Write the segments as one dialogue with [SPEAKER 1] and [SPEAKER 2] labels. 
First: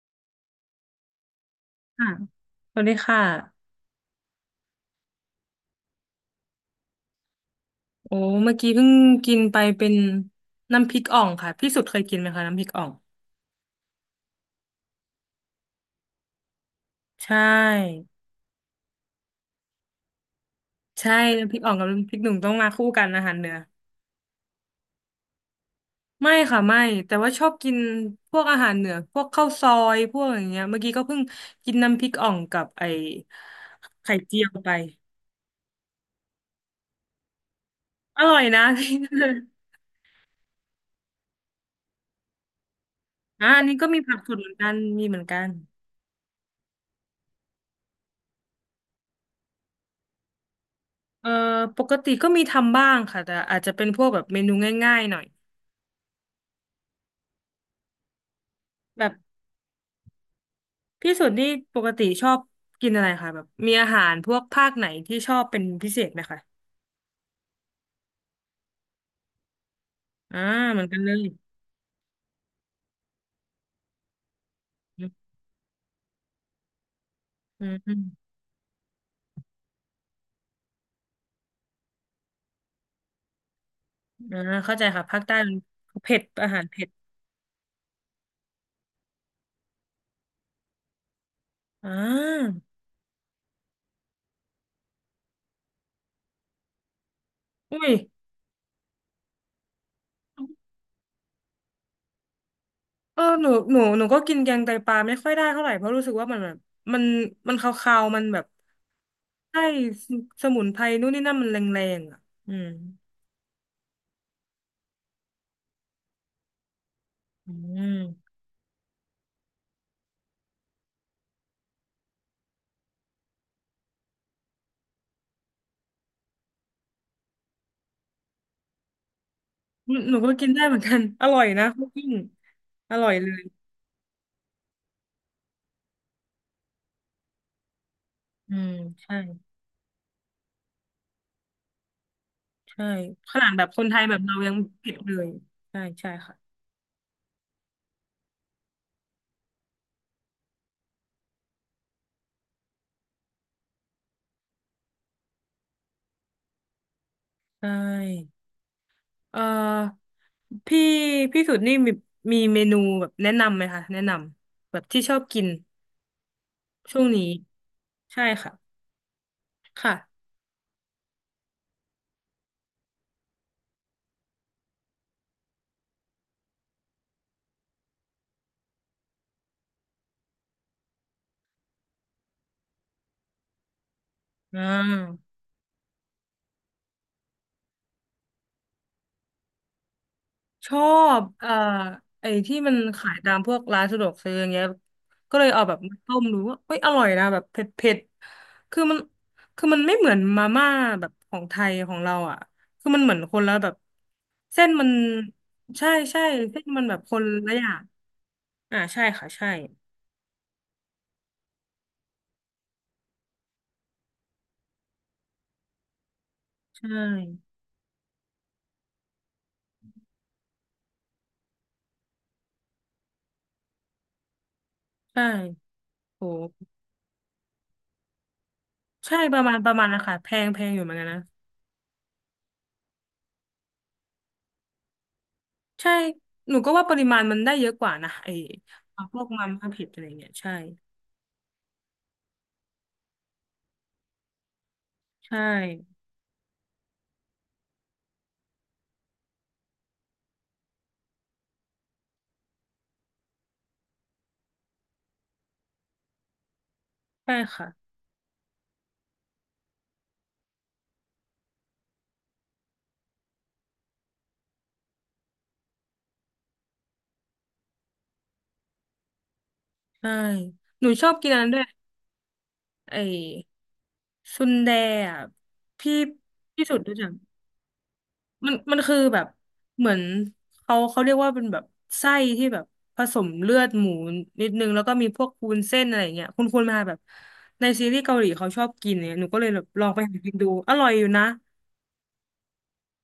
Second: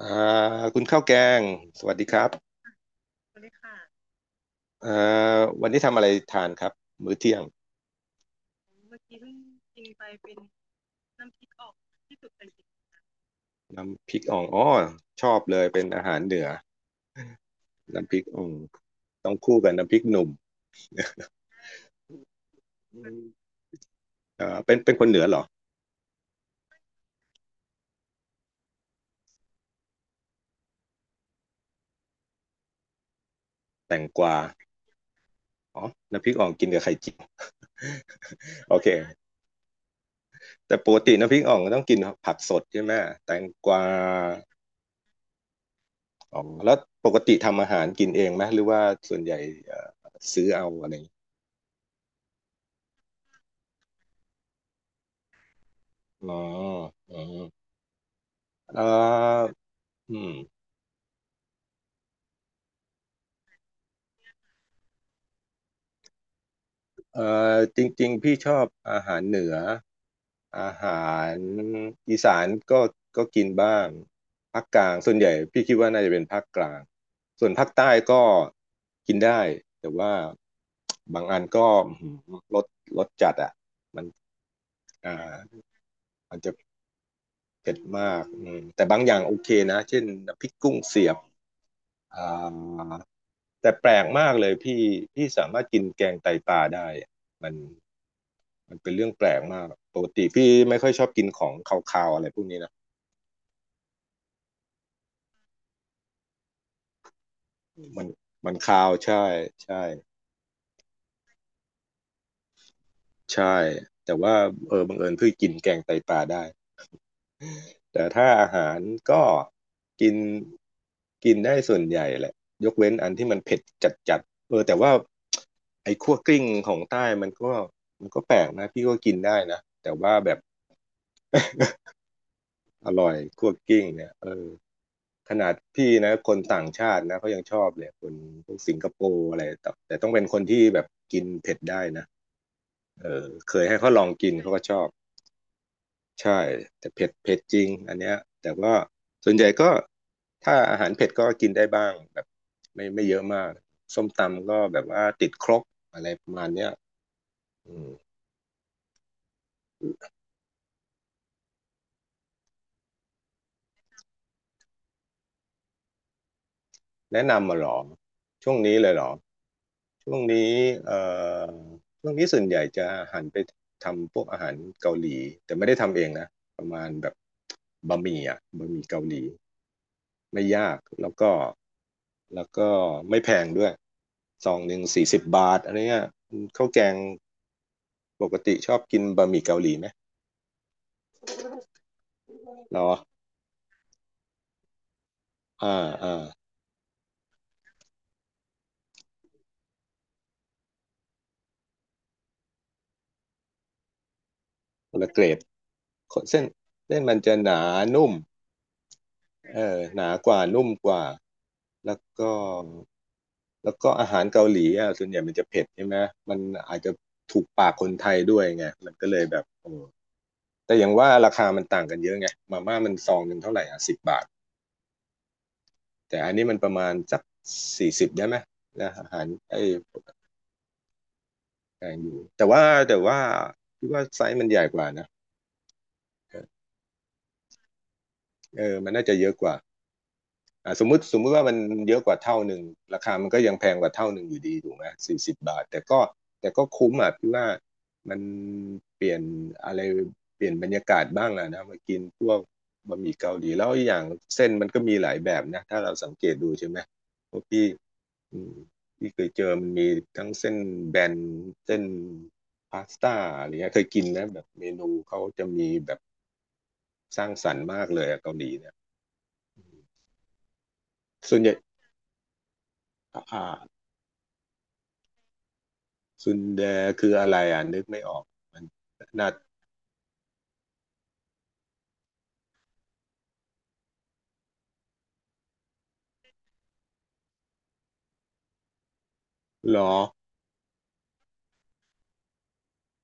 [SPEAKER 1] อ่าคุณข้าวแกงสวัสดี
[SPEAKER 2] ค่ะ
[SPEAKER 1] ครับ
[SPEAKER 2] สวัสดีค่ะ
[SPEAKER 1] อ่าวันนี้ทำอะไรทานครับมื้อเที่ยง
[SPEAKER 2] โอ้เมื่อกี้เพิ่งกินไปเป็นน้ำพริกอ่องค่ะพี่สุดเคยกินไหมคะน้ำพริกอ่อง
[SPEAKER 1] น้ำพริกอ่องอ๋อชอบเลยเป็นอาหารเหนือ
[SPEAKER 2] ใช่
[SPEAKER 1] น้ำพริกอ่องต้องคู่กับน้ำพริกหนุ่ม
[SPEAKER 2] ใช่น้ำพริกอ่องกับน้ำพริกหนุ่มต้องมาคู่กัน
[SPEAKER 1] อื
[SPEAKER 2] อาหารเหนื
[SPEAKER 1] ม
[SPEAKER 2] อ
[SPEAKER 1] เป็นคนเหนือเหรอ
[SPEAKER 2] ไม่ค่ะไม่แต่ว่าชอบกินพวกอาหารเหนือพวกข้าวซอยพวกอย่างเงี้ยเมื่อกี้ก็เพิ่งกินน้ำพริกอ่องกับไอ้
[SPEAKER 1] แตง
[SPEAKER 2] ไข่
[SPEAKER 1] กวา
[SPEAKER 2] เจียวไป
[SPEAKER 1] อ๋อน้ำพริกอ่องกินกับไข่เจียว
[SPEAKER 2] อร่อยนะ
[SPEAKER 1] โอ เค
[SPEAKER 2] พี่
[SPEAKER 1] แต่ปกติน้ำพริกอ่องต้องกินผักสดใช่ไหมแตง
[SPEAKER 2] อ่ะอัน
[SPEAKER 1] ก
[SPEAKER 2] นี้
[SPEAKER 1] วา
[SPEAKER 2] ก็มีผักสดเหมือนกันมีเหมือนกัน
[SPEAKER 1] อ๋อแล้วปกติทำอาหารกินเองไหมหรือว่าส่วนใหญ่เอ่อซื้อเอาอะไรอย่างงี้
[SPEAKER 2] เอ่อปกติก็มีทำบ้างค่ะแต่อาจจะเป็นพวกแบบเมนูง่ายๆหน่อย
[SPEAKER 1] อ๋ออ๋อเอ่
[SPEAKER 2] แบบ
[SPEAKER 1] ออืม
[SPEAKER 2] พี่สุดนี่ปกติชอบกินอะไรคะแบบมีอาหารพวกภาคไหนที่ชอบเป็นพิเศษไหมคะ
[SPEAKER 1] เอ่จริงๆพี่ชอบอาหารเหนือ
[SPEAKER 2] อ่า
[SPEAKER 1] อา
[SPEAKER 2] เหมื
[SPEAKER 1] ห
[SPEAKER 2] อนกันเล
[SPEAKER 1] า
[SPEAKER 2] ย
[SPEAKER 1] รอีสานก็ก็กินบ้างภาคกลางส่วนใหญ่
[SPEAKER 2] อ
[SPEAKER 1] พี่คิดว่าน่าจะเป็นภาคกลางส่วนภา
[SPEAKER 2] ื
[SPEAKER 1] ค
[SPEAKER 2] ม
[SPEAKER 1] ใต้
[SPEAKER 2] อืม
[SPEAKER 1] ก็กินได้แต่ว่าบางอันก็อื้อหือรสจัดอ่ะมัน
[SPEAKER 2] อ่าเข้าใจค่ะ
[SPEAKER 1] อ่
[SPEAKER 2] ภาคใต้มัน
[SPEAKER 1] า
[SPEAKER 2] เผ็ด
[SPEAKER 1] มัน
[SPEAKER 2] อา
[SPEAKER 1] จะ
[SPEAKER 2] หารเผ็ด
[SPEAKER 1] เผ็ดมากอืมแต่บางอย่างโอเคนะเช่นน้ำพริกกุ้งเสียบ
[SPEAKER 2] อ่
[SPEAKER 1] อ่า
[SPEAKER 2] า
[SPEAKER 1] แต่แปลกมากเลยพี่สามารถกินแกงไตปลาได้อะมัน
[SPEAKER 2] อุ้ย
[SPEAKER 1] มันเป็นเรื่องแปลกมากปกติพี่ไม่ค่อยชอบกินของคาวๆอะไรพวกนี้นะ
[SPEAKER 2] เออหนูก็กินแกงไตปลาไม่ค่อยได้เท่าไหร่เพราะรู้สึกว่ามันแบบมันมันคา
[SPEAKER 1] มั
[SPEAKER 2] ว
[SPEAKER 1] น
[SPEAKER 2] ๆมันแบบ
[SPEAKER 1] มันคาวใช่
[SPEAKER 2] ใช่
[SPEAKER 1] ใช่
[SPEAKER 2] สมุนไพรนู่นนี่นั่นมันแรงๆอ่ะอืม
[SPEAKER 1] ใช่แต่ว่าเออบังเอิญเพิ่งกินแกงไตปลาได้
[SPEAKER 2] อื
[SPEAKER 1] แต่ถ้า
[SPEAKER 2] ม
[SPEAKER 1] อาหารก็กินกินได้ส่วนใหญ่แหละยกเว้นอันที่มันเผ็ดจัดๆเออแต่ว่าไอ้คั่วกลิ้งของใต้มันก็มันก็แปลกนะพี่ก็กินได้นะแต่ว่า
[SPEAKER 2] หนู
[SPEAKER 1] แบ
[SPEAKER 2] ก็
[SPEAKER 1] บ
[SPEAKER 2] กินได้เหมือนกัน อร่อยนะคุก กิ้ง
[SPEAKER 1] อ
[SPEAKER 2] อร่
[SPEAKER 1] ร่อ
[SPEAKER 2] อย
[SPEAKER 1] ย
[SPEAKER 2] เลย
[SPEAKER 1] คั่วกลิ้งเนี่ยเออ ขนาดพี่นะคนต่างชาตินะเขายังชอบเลยคนพ
[SPEAKER 2] อื
[SPEAKER 1] วก
[SPEAKER 2] ม
[SPEAKER 1] สิงคโป
[SPEAKER 2] ใช่
[SPEAKER 1] ร์อะไรแต่ต้องเป็นคนที่แบบกินเผ็ดได้นะ
[SPEAKER 2] ใช่
[SPEAKER 1] เออ
[SPEAKER 2] ขนาด
[SPEAKER 1] เค
[SPEAKER 2] แบ
[SPEAKER 1] ย
[SPEAKER 2] บ
[SPEAKER 1] ให้
[SPEAKER 2] คน
[SPEAKER 1] เขา
[SPEAKER 2] ไท
[SPEAKER 1] ล
[SPEAKER 2] ย
[SPEAKER 1] อง
[SPEAKER 2] แบบ
[SPEAKER 1] กิน
[SPEAKER 2] เรา
[SPEAKER 1] เขา
[SPEAKER 2] ยัง
[SPEAKER 1] ก็ชอบ
[SPEAKER 2] ผิดเลยใช่ใช่ค่ะ
[SPEAKER 1] ใช่แต่เผ็ดเผ็ดจริงอันเนี้ยแต่ว่าส่วนใหญ่ก็ถ้าอาหารเผ็ดก็กินได้บ้างแบบไม่เยอะมากส้มตำก็แบบว่าติดครกอะไรประมาณเนี้ย
[SPEAKER 2] ใช
[SPEAKER 1] อืม
[SPEAKER 2] ่เอ่อพี่พี่สุดนี่มีเมนูแบบแนะนำไหมคะแนะนำแบบที่ชอบกินช่วงนี้
[SPEAKER 1] แนะนำมาหรอ
[SPEAKER 2] ใช่
[SPEAKER 1] ช่
[SPEAKER 2] ค่ะ
[SPEAKER 1] วงนี้เลยเหรอ
[SPEAKER 2] ค่ะ
[SPEAKER 1] ช่วงนี้เอ่อช่วงนี้ส่วนใหญ่จะหันไปทำพวกอาหารเกาหลีแต่ไม่ได้ทำเองนะประมาณแบบบะหมี่อ่ะบะหมี่เกาหลีไม่ยากแล้วก็แล้วก็ไม่แพงด้วยซอ
[SPEAKER 2] อ่
[SPEAKER 1] งหนึ่งสี่สิบ
[SPEAKER 2] า
[SPEAKER 1] บาทอะไรเงี้ยข้าวแกงปกติชอบกินบะหมี่เกาหลีไหม
[SPEAKER 2] ชอบไอ้ที่มั
[SPEAKER 1] เห
[SPEAKER 2] น
[SPEAKER 1] รอ
[SPEAKER 2] ขายตามพวกร้านสะดวกซื้ออย่างเงี้ยก็เลยเอา
[SPEAKER 1] อ่า
[SPEAKER 2] แบบมา
[SPEAKER 1] อ่า
[SPEAKER 2] ต้มดูว่าเอ้ยอร่อยนะแบบเผ็ดเผ็ดคือมันคือมันไม่เหมือนมาม่าแบบของไทยของเราอ่ะคือมันเหมือนคนละแบบเส้นมัน
[SPEAKER 1] คนละเกรด
[SPEAKER 2] ใช่ใช่
[SPEAKER 1] เส้น
[SPEAKER 2] เส้นมันแบ
[SPEAKER 1] เส้
[SPEAKER 2] บ
[SPEAKER 1] น
[SPEAKER 2] ค
[SPEAKER 1] มัน
[SPEAKER 2] น
[SPEAKER 1] จะห
[SPEAKER 2] ละ
[SPEAKER 1] นา
[SPEAKER 2] อย่าง
[SPEAKER 1] นุ่ม
[SPEAKER 2] อ่าใช่ค่ะใช่
[SPEAKER 1] เออหนากว่านุ่มกว่าแล้วก็อาหารเกาหลีอ่ะส่วนใหญ่มันจะเผ็ดใช่ไหมมันอาจจะ
[SPEAKER 2] ใช่
[SPEAKER 1] ถูกปากคนไทยด้วยไงมันก็เลยแบบโอ้แต่อย่างว่าราคามันต่างกันเยอะไงมาม่ามันซองหนึ่งเท่าไหร่อ่ะสิบบาท
[SPEAKER 2] ใช่
[SPEAKER 1] แต่
[SPEAKER 2] โห
[SPEAKER 1] อันนี้มันประมาณสักสี่สิบได้ไหมนะอา
[SPEAKER 2] ใช่
[SPEAKER 1] หารไอ้
[SPEAKER 2] ประมาณนะคะแพงอยู่เหมือนกันนะ
[SPEAKER 1] แพงอยู่แต่ว่าแต่ว่าคิดว่าไซส์มันใหญ่กว่านะ
[SPEAKER 2] ใช่หนูก็ว่าปริมาณมันได้เยอะกว่านะไอ้
[SPEAKER 1] เออมันน่าจะ
[SPEAKER 2] พว
[SPEAKER 1] เย
[SPEAKER 2] ก
[SPEAKER 1] อะก
[SPEAKER 2] มา
[SPEAKER 1] ว่า
[SPEAKER 2] ม่าเผ็ดอะไรเงี้ยใช่
[SPEAKER 1] อ่าสมมุติว่ามันเยอะกว่าเท่าหนึ่งราคามันก็ยังแพงกว่าเท่าหนึ่งอยู่ดีถูกไหมสี่สิบ
[SPEAKER 2] ใช่
[SPEAKER 1] บาทแต่ก็คุ้มอ่ะพี่ว่ามันเปลี่ยนอะไรเปลี่ยนบรรยากาศบ้างอ่ะนะมากินพวกบะหมี่เกาหลีแล้วอีกอย่างเส้นมันก็มีหลายแบบนะถ้าเราสังเกตดูใช่ไหมเพ
[SPEAKER 2] ใช่
[SPEAKER 1] ราะพี่
[SPEAKER 2] ค่ะ
[SPEAKER 1] อืมพี่เคยเจอมันมีทั้งเส้นแบนเส้นพาสต้าอะไรเงี้ยเคยกินนะแบบเมนูเขาจะมีแบบสร้างสรรค์มากเลยอะเกาหลีเนี่ย
[SPEAKER 2] ใช่หนูชอบกิน
[SPEAKER 1] ส่
[SPEAKER 2] อั
[SPEAKER 1] วน
[SPEAKER 2] น
[SPEAKER 1] ให
[SPEAKER 2] นั้น
[SPEAKER 1] ญ่
[SPEAKER 2] ด้วยไอ้
[SPEAKER 1] อ่า
[SPEAKER 2] ซุนแดอ่ะพี่
[SPEAKER 1] ซุนแด
[SPEAKER 2] พี่สุดรู้จั
[SPEAKER 1] คือ
[SPEAKER 2] ก
[SPEAKER 1] อะไรอ่ะนึกไม่ออกมัน
[SPEAKER 2] มันคือแบบ
[SPEAKER 1] นัด
[SPEAKER 2] เหมือนเขาเรียกว่าเป็นแบบไส้ที่แบบผสมเลือดหมูนิดนึงแล้วก็มีพวกวุ้นเส้นอะไรอย่างเงี้ยคุณมาแบบในซีรีส์เกาหลีเขาชอบกินเนี่ยหนูก็เลยแบบ
[SPEAKER 1] หร
[SPEAKER 2] ลอง
[SPEAKER 1] อ
[SPEAKER 2] ไปหากินดูอร่อยอยู่นะ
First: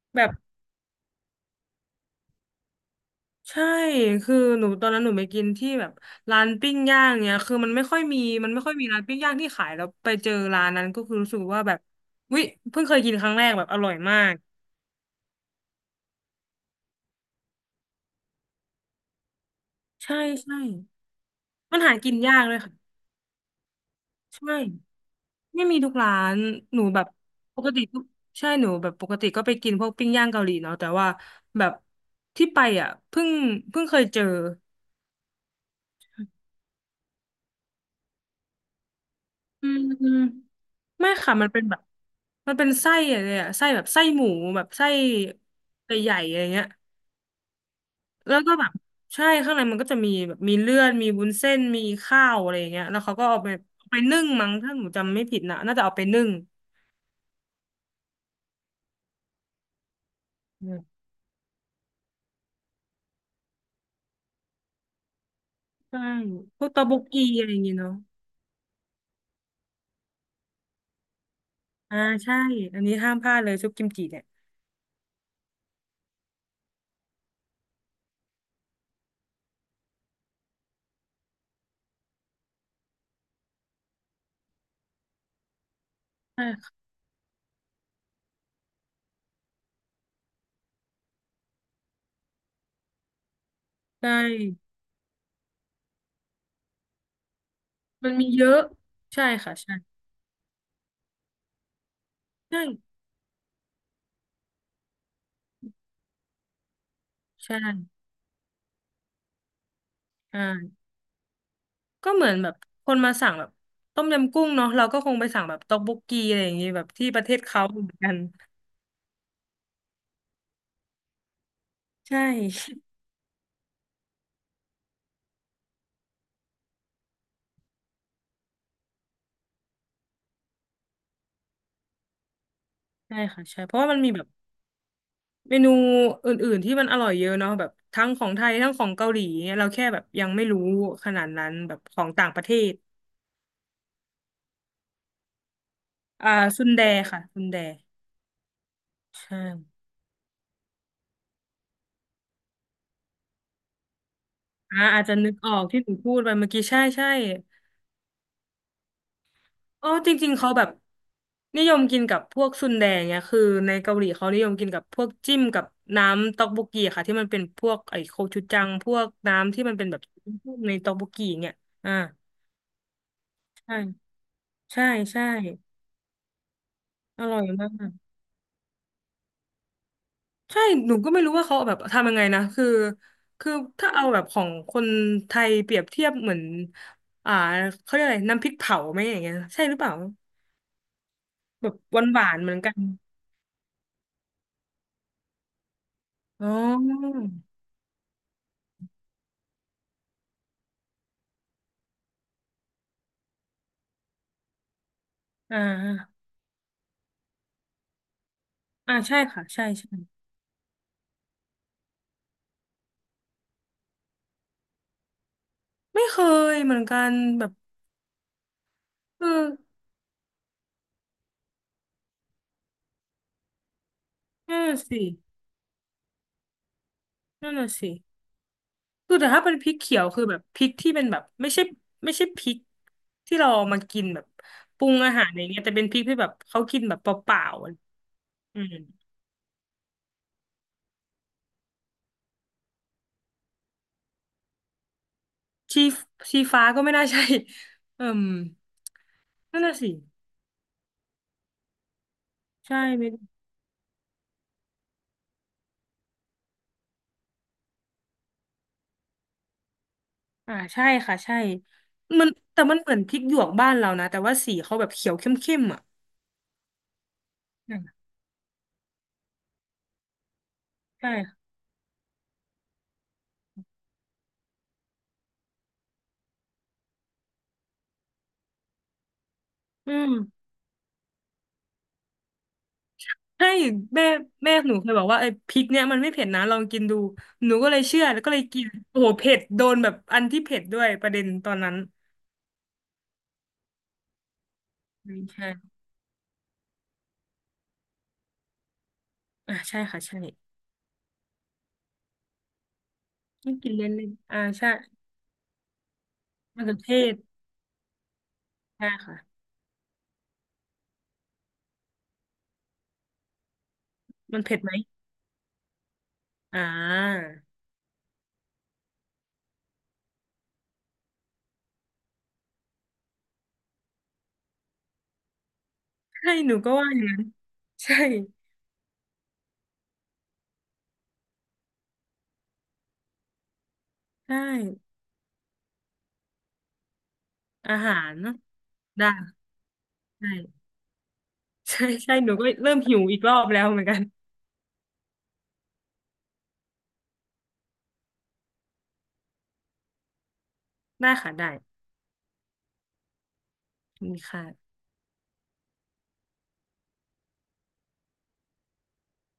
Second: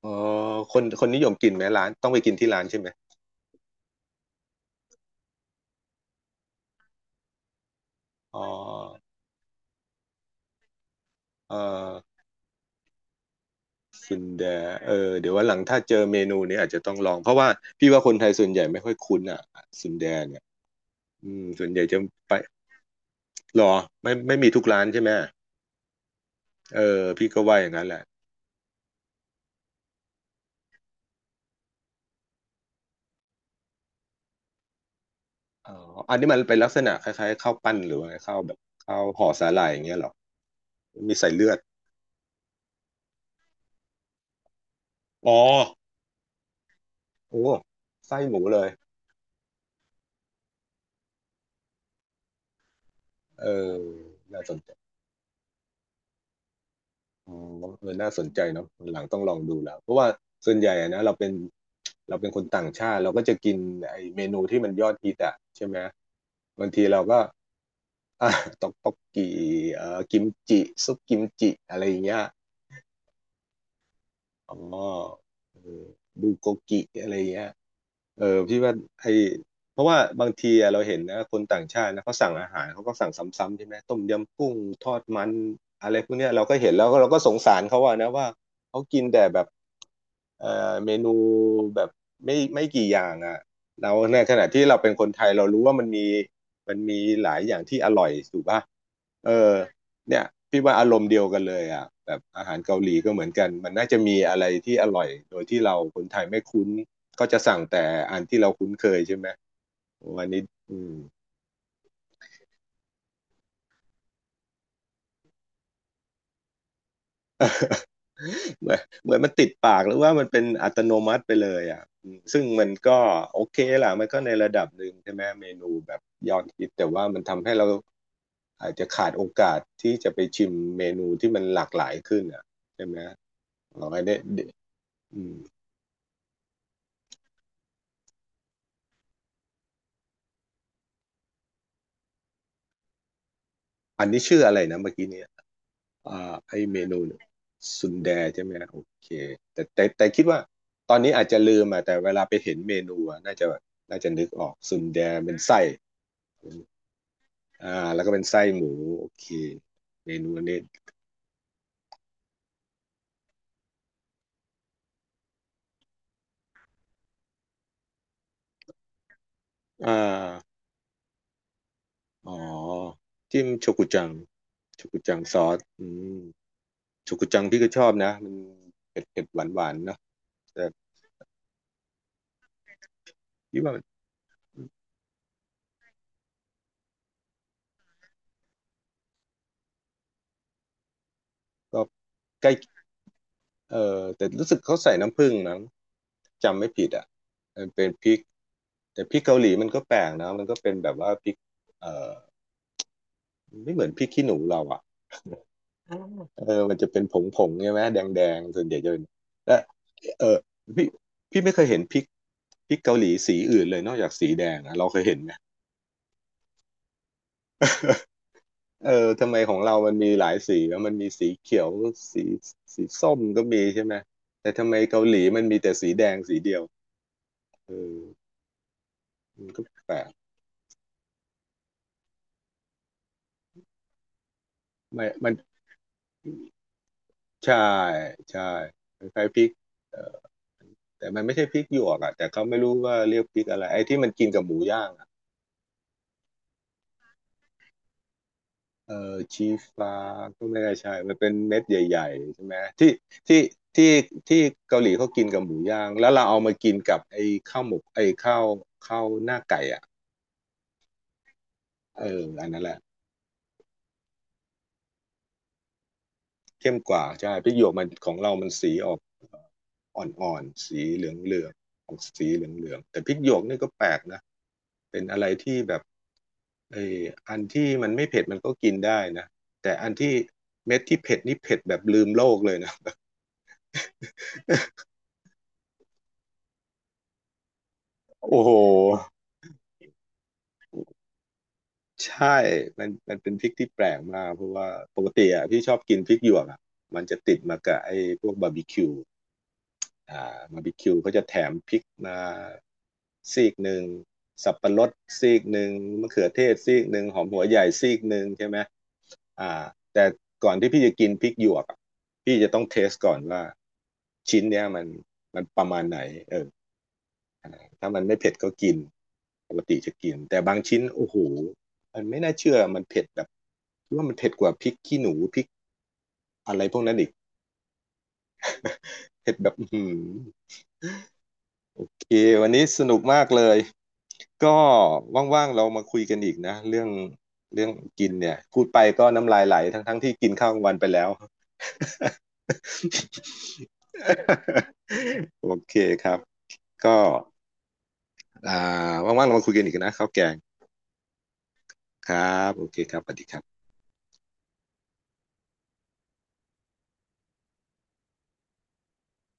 [SPEAKER 1] เอ๋
[SPEAKER 2] แบบ
[SPEAKER 1] อคนนิยมกินไหมร้านต้องไปกินที่ร้านใช่ไหม
[SPEAKER 2] ใช่คือหนูตอนนั้นหนูไปกินที่แบบร้านปิ้งย่างเนี่ยคือมันไม่ค่อยมี
[SPEAKER 1] อ๋อ
[SPEAKER 2] มันไม่ค่อยมีร้านปิ้งย่างที่ขายแล้วไปเจอร้านนั้นก็คือรู้สึก
[SPEAKER 1] เออ
[SPEAKER 2] ว่าแบบวิเพิ่งเคยกินครั้งแรกแบบอร่อย
[SPEAKER 1] ซุ
[SPEAKER 2] มา
[SPEAKER 1] น
[SPEAKER 2] ก
[SPEAKER 1] แดเออเดี๋ยววันหลังถ้าเจอเมนูนี้อาจจะต้องลองเพราะว่าพี่ว่าคนไทยส่วนใหญ่ไม่ค่อยคุ้นอ่ะซุนแด
[SPEAKER 2] ใช่
[SPEAKER 1] เนี่ย
[SPEAKER 2] ใช่
[SPEAKER 1] อืมส่วน
[SPEAKER 2] มั
[SPEAKER 1] ให
[SPEAKER 2] น
[SPEAKER 1] ญ่
[SPEAKER 2] หา
[SPEAKER 1] จะ
[SPEAKER 2] กิน
[SPEAKER 1] ไป
[SPEAKER 2] ยากเลยค่ะ
[SPEAKER 1] หรอไม่มี
[SPEAKER 2] ใช่
[SPEAKER 1] ทุกร้านใช่ไหม
[SPEAKER 2] ไม่มีทุกร้านห
[SPEAKER 1] เอ
[SPEAKER 2] นูแบ
[SPEAKER 1] อ
[SPEAKER 2] บ
[SPEAKER 1] พี่ก็ว่า
[SPEAKER 2] ป
[SPEAKER 1] อ
[SPEAKER 2] ก
[SPEAKER 1] ย่าง
[SPEAKER 2] ติ
[SPEAKER 1] นั้นแห
[SPEAKER 2] ทุ
[SPEAKER 1] ละ
[SPEAKER 2] กใช่หนูแบบปกติก็ไปกินพวกปิ้งย่างเกาหลีเนาะแต่ว่าแบบที่ไปอ่ะเพิ่งเพิ่งเคยเจอ
[SPEAKER 1] อ๋ออันนี้มันเป็นลักษณะคล้ายๆข้าวปั้นหรือว่าไงข้าวแบบข้าวห่อสาหร่า
[SPEAKER 2] อื
[SPEAKER 1] ยอ
[SPEAKER 2] ม
[SPEAKER 1] ย่างเงี้ยเหรอ
[SPEAKER 2] ไม่
[SPEAKER 1] มีใส่
[SPEAKER 2] ค่ะมั
[SPEAKER 1] เลื
[SPEAKER 2] น
[SPEAKER 1] อด
[SPEAKER 2] เป็นแบบมันเป็นไส้อะไรอะไส้แบบไส้หมูแบบไส้
[SPEAKER 1] อ๋อ
[SPEAKER 2] ใหญ่ๆอะไรเงี้ย
[SPEAKER 1] โอ้ไส้ห
[SPEAKER 2] แล้ว
[SPEAKER 1] มู
[SPEAKER 2] ก็
[SPEAKER 1] เล
[SPEAKER 2] แบ
[SPEAKER 1] ย
[SPEAKER 2] บใช่ข้างในมันก็จะมีแบบมีเลือดมีวุ้นเส้นมีข้าวอะไรอย่างเงี้ยแล้วเขาก็เอา
[SPEAKER 1] เอ
[SPEAKER 2] ไป
[SPEAKER 1] อ
[SPEAKER 2] เอาไปนึ่ง
[SPEAKER 1] น่า
[SPEAKER 2] มั้
[SPEAKER 1] ส
[SPEAKER 2] ง
[SPEAKER 1] นใจ
[SPEAKER 2] ถ้าหนูจำไม่ผิดนะน่าจะเอาไปนึ่ง
[SPEAKER 1] อืมเออน่าสนใจเนาะวันหลังต้องลองดูแล้ว เพราะว่าส่วน
[SPEAKER 2] อื
[SPEAKER 1] ใหญ่
[SPEAKER 2] ม
[SPEAKER 1] อะนะเราเป็นคนต่างชาติ เราก็จะกินไอ้เมนูที่มันยอดฮิตอ่ะใช่ไหม
[SPEAKER 2] ใช่พ
[SPEAKER 1] บา
[SPEAKER 2] ว
[SPEAKER 1] ง
[SPEAKER 2] กต
[SPEAKER 1] ที
[SPEAKER 2] อกบ
[SPEAKER 1] เรา
[SPEAKER 2] ก
[SPEAKER 1] ก็
[SPEAKER 2] กีอะไรอย่างเงี้ยเนาะ
[SPEAKER 1] อ่ะต๊อกต๊อกกีกิมจิซุปกิมจิ อะไรอ
[SPEAKER 2] อ่า
[SPEAKER 1] ย่างเงี้ย
[SPEAKER 2] ใช่อันนี้ห้ามพลาดเลยซุปกิมจิเนี่ย
[SPEAKER 1] อ๋อเออบูโกกิอะไรเงี้ยเออพี่ว่าไอเพราะว่าบางทีอะเราเห็นนะคนต่างชาตินะเขาสั่งอาหารเขาก็สั่งซ้ำๆใช่ไหมต้มยำกุ้งทอดมันอะไรพวกเนี้ยเรา
[SPEAKER 2] ใช่
[SPEAKER 1] ก็เห็
[SPEAKER 2] ค่ะ
[SPEAKER 1] นแล้วก็เราก็สงสารเขาอะนะว่าเขากินแต่แบบเออเมนูแบบไม่กี่อย่างอะเรา
[SPEAKER 2] ใช
[SPEAKER 1] ในขณะที่
[SPEAKER 2] ่
[SPEAKER 1] เราเป็นคนไทยเรารู้ว่ามันมีหลายอย่างที่อร่อ
[SPEAKER 2] มั
[SPEAKER 1] ย
[SPEAKER 2] นมี
[SPEAKER 1] ถู
[SPEAKER 2] เย
[SPEAKER 1] ก
[SPEAKER 2] อะ
[SPEAKER 1] ป่ะ
[SPEAKER 2] ใช่
[SPEAKER 1] เออ
[SPEAKER 2] ค่ะใช่
[SPEAKER 1] เนี่ยพี่ว่าอารมณ์เดียวกันเลยอ่ะแบบอา
[SPEAKER 2] ใ
[SPEAKER 1] หารเกาหลี
[SPEAKER 2] ช่
[SPEAKER 1] ก็เหมือนกันมันน่าจะมีอะไรที่อร่อยโดยที่เราคนไทยไม่คุ้นก็จะ
[SPEAKER 2] ใช่
[SPEAKER 1] สั่งแต่อันที่เราคุ้นเคยใช่ไหมวันนี้อื
[SPEAKER 2] อ่า
[SPEAKER 1] ม
[SPEAKER 2] ก็เหมือนแบบคนมาสั่งแบบต้มยำกุ้งเนาะเราก็คงไปสั่งแบบต๊อกบกกีอะไรอย่างงี้แบบที่ประเทศเขาเหมือนกัน
[SPEAKER 1] เหมือนมันติดปากหรือว่ามันเป็นอัตโนมัติไปเลยอ่ะ
[SPEAKER 2] ใช
[SPEAKER 1] ซึ่งมัน
[SPEAKER 2] ่
[SPEAKER 1] ก็โอเคล่ะมันก็ในระดับหนึ่งใช่ไหมเมนูแบบยอดฮิตแต่ว่ามันทำให้เราอาจจะขาดโอกาสที่จะไปชิมเมนูที่มันหลากหลายขึ้นอ่ะใช่ไหม
[SPEAKER 2] ใช่ค่ะใช่เพราะ
[SPEAKER 1] ลอ
[SPEAKER 2] ว่า
[SPEAKER 1] ง
[SPEAKER 2] มัน
[SPEAKER 1] ไอ้
[SPEAKER 2] มี
[SPEAKER 1] เนี่ย
[SPEAKER 2] แบบ
[SPEAKER 1] อืม
[SPEAKER 2] เมนูอื่นๆที่มันอร่อยเยอะเนาะแบบทั้งของไทยทั้งของเกาหลีเนี่ยเราแค่แบบยังไม่รู้ขนาดนั้นแบบของต่างประเทศ
[SPEAKER 1] อันนี้ชื่ออะไรนะเมื่อกี้นี้
[SPEAKER 2] อ่า
[SPEAKER 1] อ่าไอ
[SPEAKER 2] ซุน
[SPEAKER 1] เม
[SPEAKER 2] แด
[SPEAKER 1] นูส
[SPEAKER 2] ค่ะซุนแด
[SPEAKER 1] ซุนแดใช่ไหมโอเค
[SPEAKER 2] ใช่
[SPEAKER 1] แต่คิดว่าตอนนี้อาจจะลืมอ่ะแต่เวลาไปเห็นเมนูอ่ะน่าจะนึกออก
[SPEAKER 2] อ่า
[SPEAKER 1] ซุนแด
[SPEAKER 2] อาจจะนึ
[SPEAKER 1] เป็
[SPEAKER 2] ก
[SPEAKER 1] น
[SPEAKER 2] ออ
[SPEAKER 1] ไส้
[SPEAKER 2] กที่หนูพูดไปเมื่อกี้ใช่ใช่
[SPEAKER 1] อ่าแล้วก็เป็นไส้หมูโอเค
[SPEAKER 2] อ๋อจ
[SPEAKER 1] เมนู
[SPEAKER 2] ริงๆเขา
[SPEAKER 1] นี้
[SPEAKER 2] แบบนิยมกินกับพวกซุนแดงเนี่ยคือในเกาหลีเขานิยมกินกับพวกจิ้มกับน้ำต๊อกบกกีค่ะที่มันเป็นพวกไอ้โคชูจังพวกน้ำที่มันเป็น
[SPEAKER 1] อ่า
[SPEAKER 2] แบบในต๊อกบกกีเนี่ยอ่า
[SPEAKER 1] อ๋อจิ้มโชกุจัง
[SPEAKER 2] ใช่
[SPEAKER 1] โช
[SPEAKER 2] ใช่
[SPEAKER 1] กุจัง
[SPEAKER 2] ใช่
[SPEAKER 1] ซอสอืมโช
[SPEAKER 2] อ
[SPEAKER 1] กุ
[SPEAKER 2] ร่อ
[SPEAKER 1] จั
[SPEAKER 2] ย
[SPEAKER 1] งพี่
[SPEAKER 2] มา
[SPEAKER 1] ก็ชอ
[SPEAKER 2] ก
[SPEAKER 1] บนะมันเผ็ดเผ็ดหวานหวานๆเนาะ
[SPEAKER 2] ใช่
[SPEAKER 1] แต่
[SPEAKER 2] หนูก็ไม่รู้ว่าเขาเอาแบบทำยังไงนะคือ
[SPEAKER 1] พี่ว่ามัน
[SPEAKER 2] ถ้าเอาแบบของคนไทยเปรียบเทียบเหมือนอ่าเขาเรียกอะไรน้ำพริกเผาไหมอย่างเงี้ยใช่หรือเปล่าแบบ
[SPEAKER 1] ก็
[SPEAKER 2] หวานๆ
[SPEAKER 1] ใก
[SPEAKER 2] เห
[SPEAKER 1] ล้
[SPEAKER 2] มือนกัน
[SPEAKER 1] เออแต่รู้สึกเขาใส่น้ำผึ้งมั้ง
[SPEAKER 2] อ๋อ
[SPEAKER 1] จำไม่ผิดอ่ะมันเป็นพริกแต่พริกเกาหลีมันก็แปลกนะมันก็เป็นแบบว่าพริกเออไม่เหมือนพริกขี้หนูเราอ่ะ
[SPEAKER 2] อ่า
[SPEAKER 1] เออมันจะเป็นผงผงใช่ไหมแดงแดงส่วนใหญ่จะ
[SPEAKER 2] อ่า
[SPEAKER 1] เป็น
[SPEAKER 2] ใช่ค่ะ
[SPEAKER 1] และ
[SPEAKER 2] ใช่ใช่
[SPEAKER 1] เออพี่พี่ไม่เคยเห็นพริกเกาหลีสีอื่นเลยนอกจากสีแดงอะเราเคยเห็นไหม
[SPEAKER 2] ไม่เคยเหมือนกันแบบ
[SPEAKER 1] เออ
[SPEAKER 2] เออ
[SPEAKER 1] ทำไมของเรามันมีหลายสีแล้วมันมีสีเขียวสีสีส้มก็มีใช่ไหมแต่
[SPEAKER 2] นั่น
[SPEAKER 1] ทำไม
[SPEAKER 2] น่ะสิ
[SPEAKER 1] เกาหลีมันมีแต่สีแดงสีเดียว
[SPEAKER 2] นั่นน่ะ
[SPEAKER 1] เอ
[SPEAKER 2] สิ
[SPEAKER 1] อ
[SPEAKER 2] คือแต่ถ้า
[SPEAKER 1] มัน
[SPEAKER 2] เป็น
[SPEAKER 1] ก็
[SPEAKER 2] พริก
[SPEAKER 1] แป
[SPEAKER 2] เขี
[SPEAKER 1] ล
[SPEAKER 2] ยว
[SPEAKER 1] ก
[SPEAKER 2] คือแบบพริกที่เป็นแบบไม่ใช่ไม่ใช่พริกที่เราเอามากินแบบปรุง
[SPEAKER 1] ไม่
[SPEAKER 2] อาหา
[SPEAKER 1] มั
[SPEAKER 2] ร
[SPEAKER 1] น
[SPEAKER 2] อะ่รเงี้ยแต่เป็นพริกที่แบบเขากินแบบเปล่า
[SPEAKER 1] ใช่
[SPEAKER 2] ๆอะ
[SPEAKER 1] ใช่
[SPEAKER 2] อืม
[SPEAKER 1] คล้ายๆพริกเอ่อแต่มันไม่ใช่พริกหยวกอ่ะแต่เขาไม่รู้ว่าเรียกพริกอะไรไอ้ที่มันกินกับหมูย่างอ่ะ
[SPEAKER 2] ชีชีฟ้าก็ไม่น่าใช่เอิ่ม
[SPEAKER 1] เออชี
[SPEAKER 2] นั่นน่ะสิ
[SPEAKER 1] ฟ้าก็ไม่ได้ใช่ มันเป็นเม็ดใหญ่ๆใช่ไหม
[SPEAKER 2] ใช่ไม่
[SPEAKER 1] ที่ที่ที่เกาหลีเขากินกับหมูย่าง แล้วเราเอามากินกับไอ้ข้าวหมกไอ้ข้าวหน้าไก่อ่ะ
[SPEAKER 2] อ่าใช่ค่ะใช่
[SPEAKER 1] เออ
[SPEAKER 2] มัน
[SPEAKER 1] อันนั้
[SPEAKER 2] แต่
[SPEAKER 1] นแห
[SPEAKER 2] มั
[SPEAKER 1] ละ
[SPEAKER 2] นเหมือนพริกหยวกบ้านเรานะแต่ว่าสีเขาแบบเขียวเข้มๆอ่ะ
[SPEAKER 1] เข้มกว่าใช่พริกหยวก
[SPEAKER 2] อื
[SPEAKER 1] มั
[SPEAKER 2] ม
[SPEAKER 1] นของเรามันสีออกอ่อนๆสีเห
[SPEAKER 2] ใช่
[SPEAKER 1] ลืองเหลือ
[SPEAKER 2] ค่ะ
[SPEAKER 1] งออกสีเหลืองเหลืองแต่พริกหยวกนี่ก็แปลกนะเป็นอะไรที่แบบไออันที่มันไม่เผ็ดมันก็กินได้นะแต่อั
[SPEAKER 2] อื
[SPEAKER 1] น
[SPEAKER 2] ม
[SPEAKER 1] ที่เม็ดที่เผ็ดนี่เผ็ดแบบลืมโลกเลยนะ
[SPEAKER 2] ให้แม่แม่หนูเค ยบอกว่าไอ้พริกเนี่ยมันไม่เผ็ดนะลองกินดูหนูก็เลยเชื่อแล้วก็เล
[SPEAKER 1] โอ้
[SPEAKER 2] ย
[SPEAKER 1] โห
[SPEAKER 2] กินโอ้โหเผ็ดโดนแบบอันที่เผ็ดด้วยประเด็นตอนนั้น
[SPEAKER 1] ใช่มันเป็นพริกที่แปลกมากเพราะว่าปก
[SPEAKER 2] อืม
[SPEAKER 1] ติอ่ะ
[SPEAKER 2] ใช่
[SPEAKER 1] พี่ชอบกินพริกหยวกอ่ะมันจะติดมากับไอ้พวกบาร์บีคิว
[SPEAKER 2] อ่าใช่ค่ะใช่
[SPEAKER 1] อ่าบาร์บีคิวเขาจะแถมพริกมาซี
[SPEAKER 2] ไม่
[SPEAKER 1] กห
[SPEAKER 2] กิน
[SPEAKER 1] นึ่ง
[SPEAKER 2] เล่นเล่นอ่า
[SPEAKER 1] สับ
[SPEAKER 2] ใช่
[SPEAKER 1] ปะรดซีกหนึ่งมะเขือเทศ
[SPEAKER 2] มะเขื
[SPEAKER 1] ซี
[SPEAKER 2] อ
[SPEAKER 1] ก
[SPEAKER 2] เท
[SPEAKER 1] หนึ่ง
[SPEAKER 2] ศ
[SPEAKER 1] หอมหัวใหญ่ซีกหนึ่งใช่ไหม
[SPEAKER 2] ใช่ค่ะ
[SPEAKER 1] อ่าแต่ก่อนที่พี่จะกินพริกหยวกอะพี่จะต้องเทสก่อนว่า
[SPEAKER 2] มั
[SPEAKER 1] ชิ้
[SPEAKER 2] น
[SPEAKER 1] น
[SPEAKER 2] เผ็ด
[SPEAKER 1] เนี้ย
[SPEAKER 2] ไหม
[SPEAKER 1] มันประมาณไหนเออ
[SPEAKER 2] อ่า
[SPEAKER 1] ถ้ามันไม่เผ็ดก็กินปกติจะกินแต่บางชิ้นโอ้โหมันไม่น่าเชื่อมันเผ็ดแบบคิดว่ามันเผ็ดกว่าพริกขี้หนูพริก
[SPEAKER 2] ใช่ห
[SPEAKER 1] อะ
[SPEAKER 2] นู
[SPEAKER 1] ไร
[SPEAKER 2] ก็
[SPEAKER 1] พวก
[SPEAKER 2] ว่าอ
[SPEAKER 1] นั้น
[SPEAKER 2] ย่าง
[SPEAKER 1] อีก
[SPEAKER 2] นั้นใช่
[SPEAKER 1] เผ็ดแบบอื้อหือ โอเควันนี้สนุกมากเลย
[SPEAKER 2] ใช่
[SPEAKER 1] ก็ว่างๆเรามาคุยกันอีกนะเรื่อง
[SPEAKER 2] อาหา
[SPEAKER 1] กิน
[SPEAKER 2] ร
[SPEAKER 1] เนี่
[SPEAKER 2] เนาะ
[SPEAKER 1] ยพูดไปก็
[SPEAKER 2] ได้
[SPEAKER 1] น้ำลายไหลทั้งๆทที่กินข้าวกลา
[SPEAKER 2] ใช่
[SPEAKER 1] งวันไปแล้ว
[SPEAKER 2] ใช่ใช่หนูก็เริ่มหิวอีกรอบแล้วเหมือนกัน
[SPEAKER 1] โอเคครับก็อ่าว่างๆเรามาคุยกันอีกนะข้าวแกง
[SPEAKER 2] ได้ค่ะได้
[SPEAKER 1] ครับโอเคครับสวัสดีครับ
[SPEAKER 2] มีค่ะ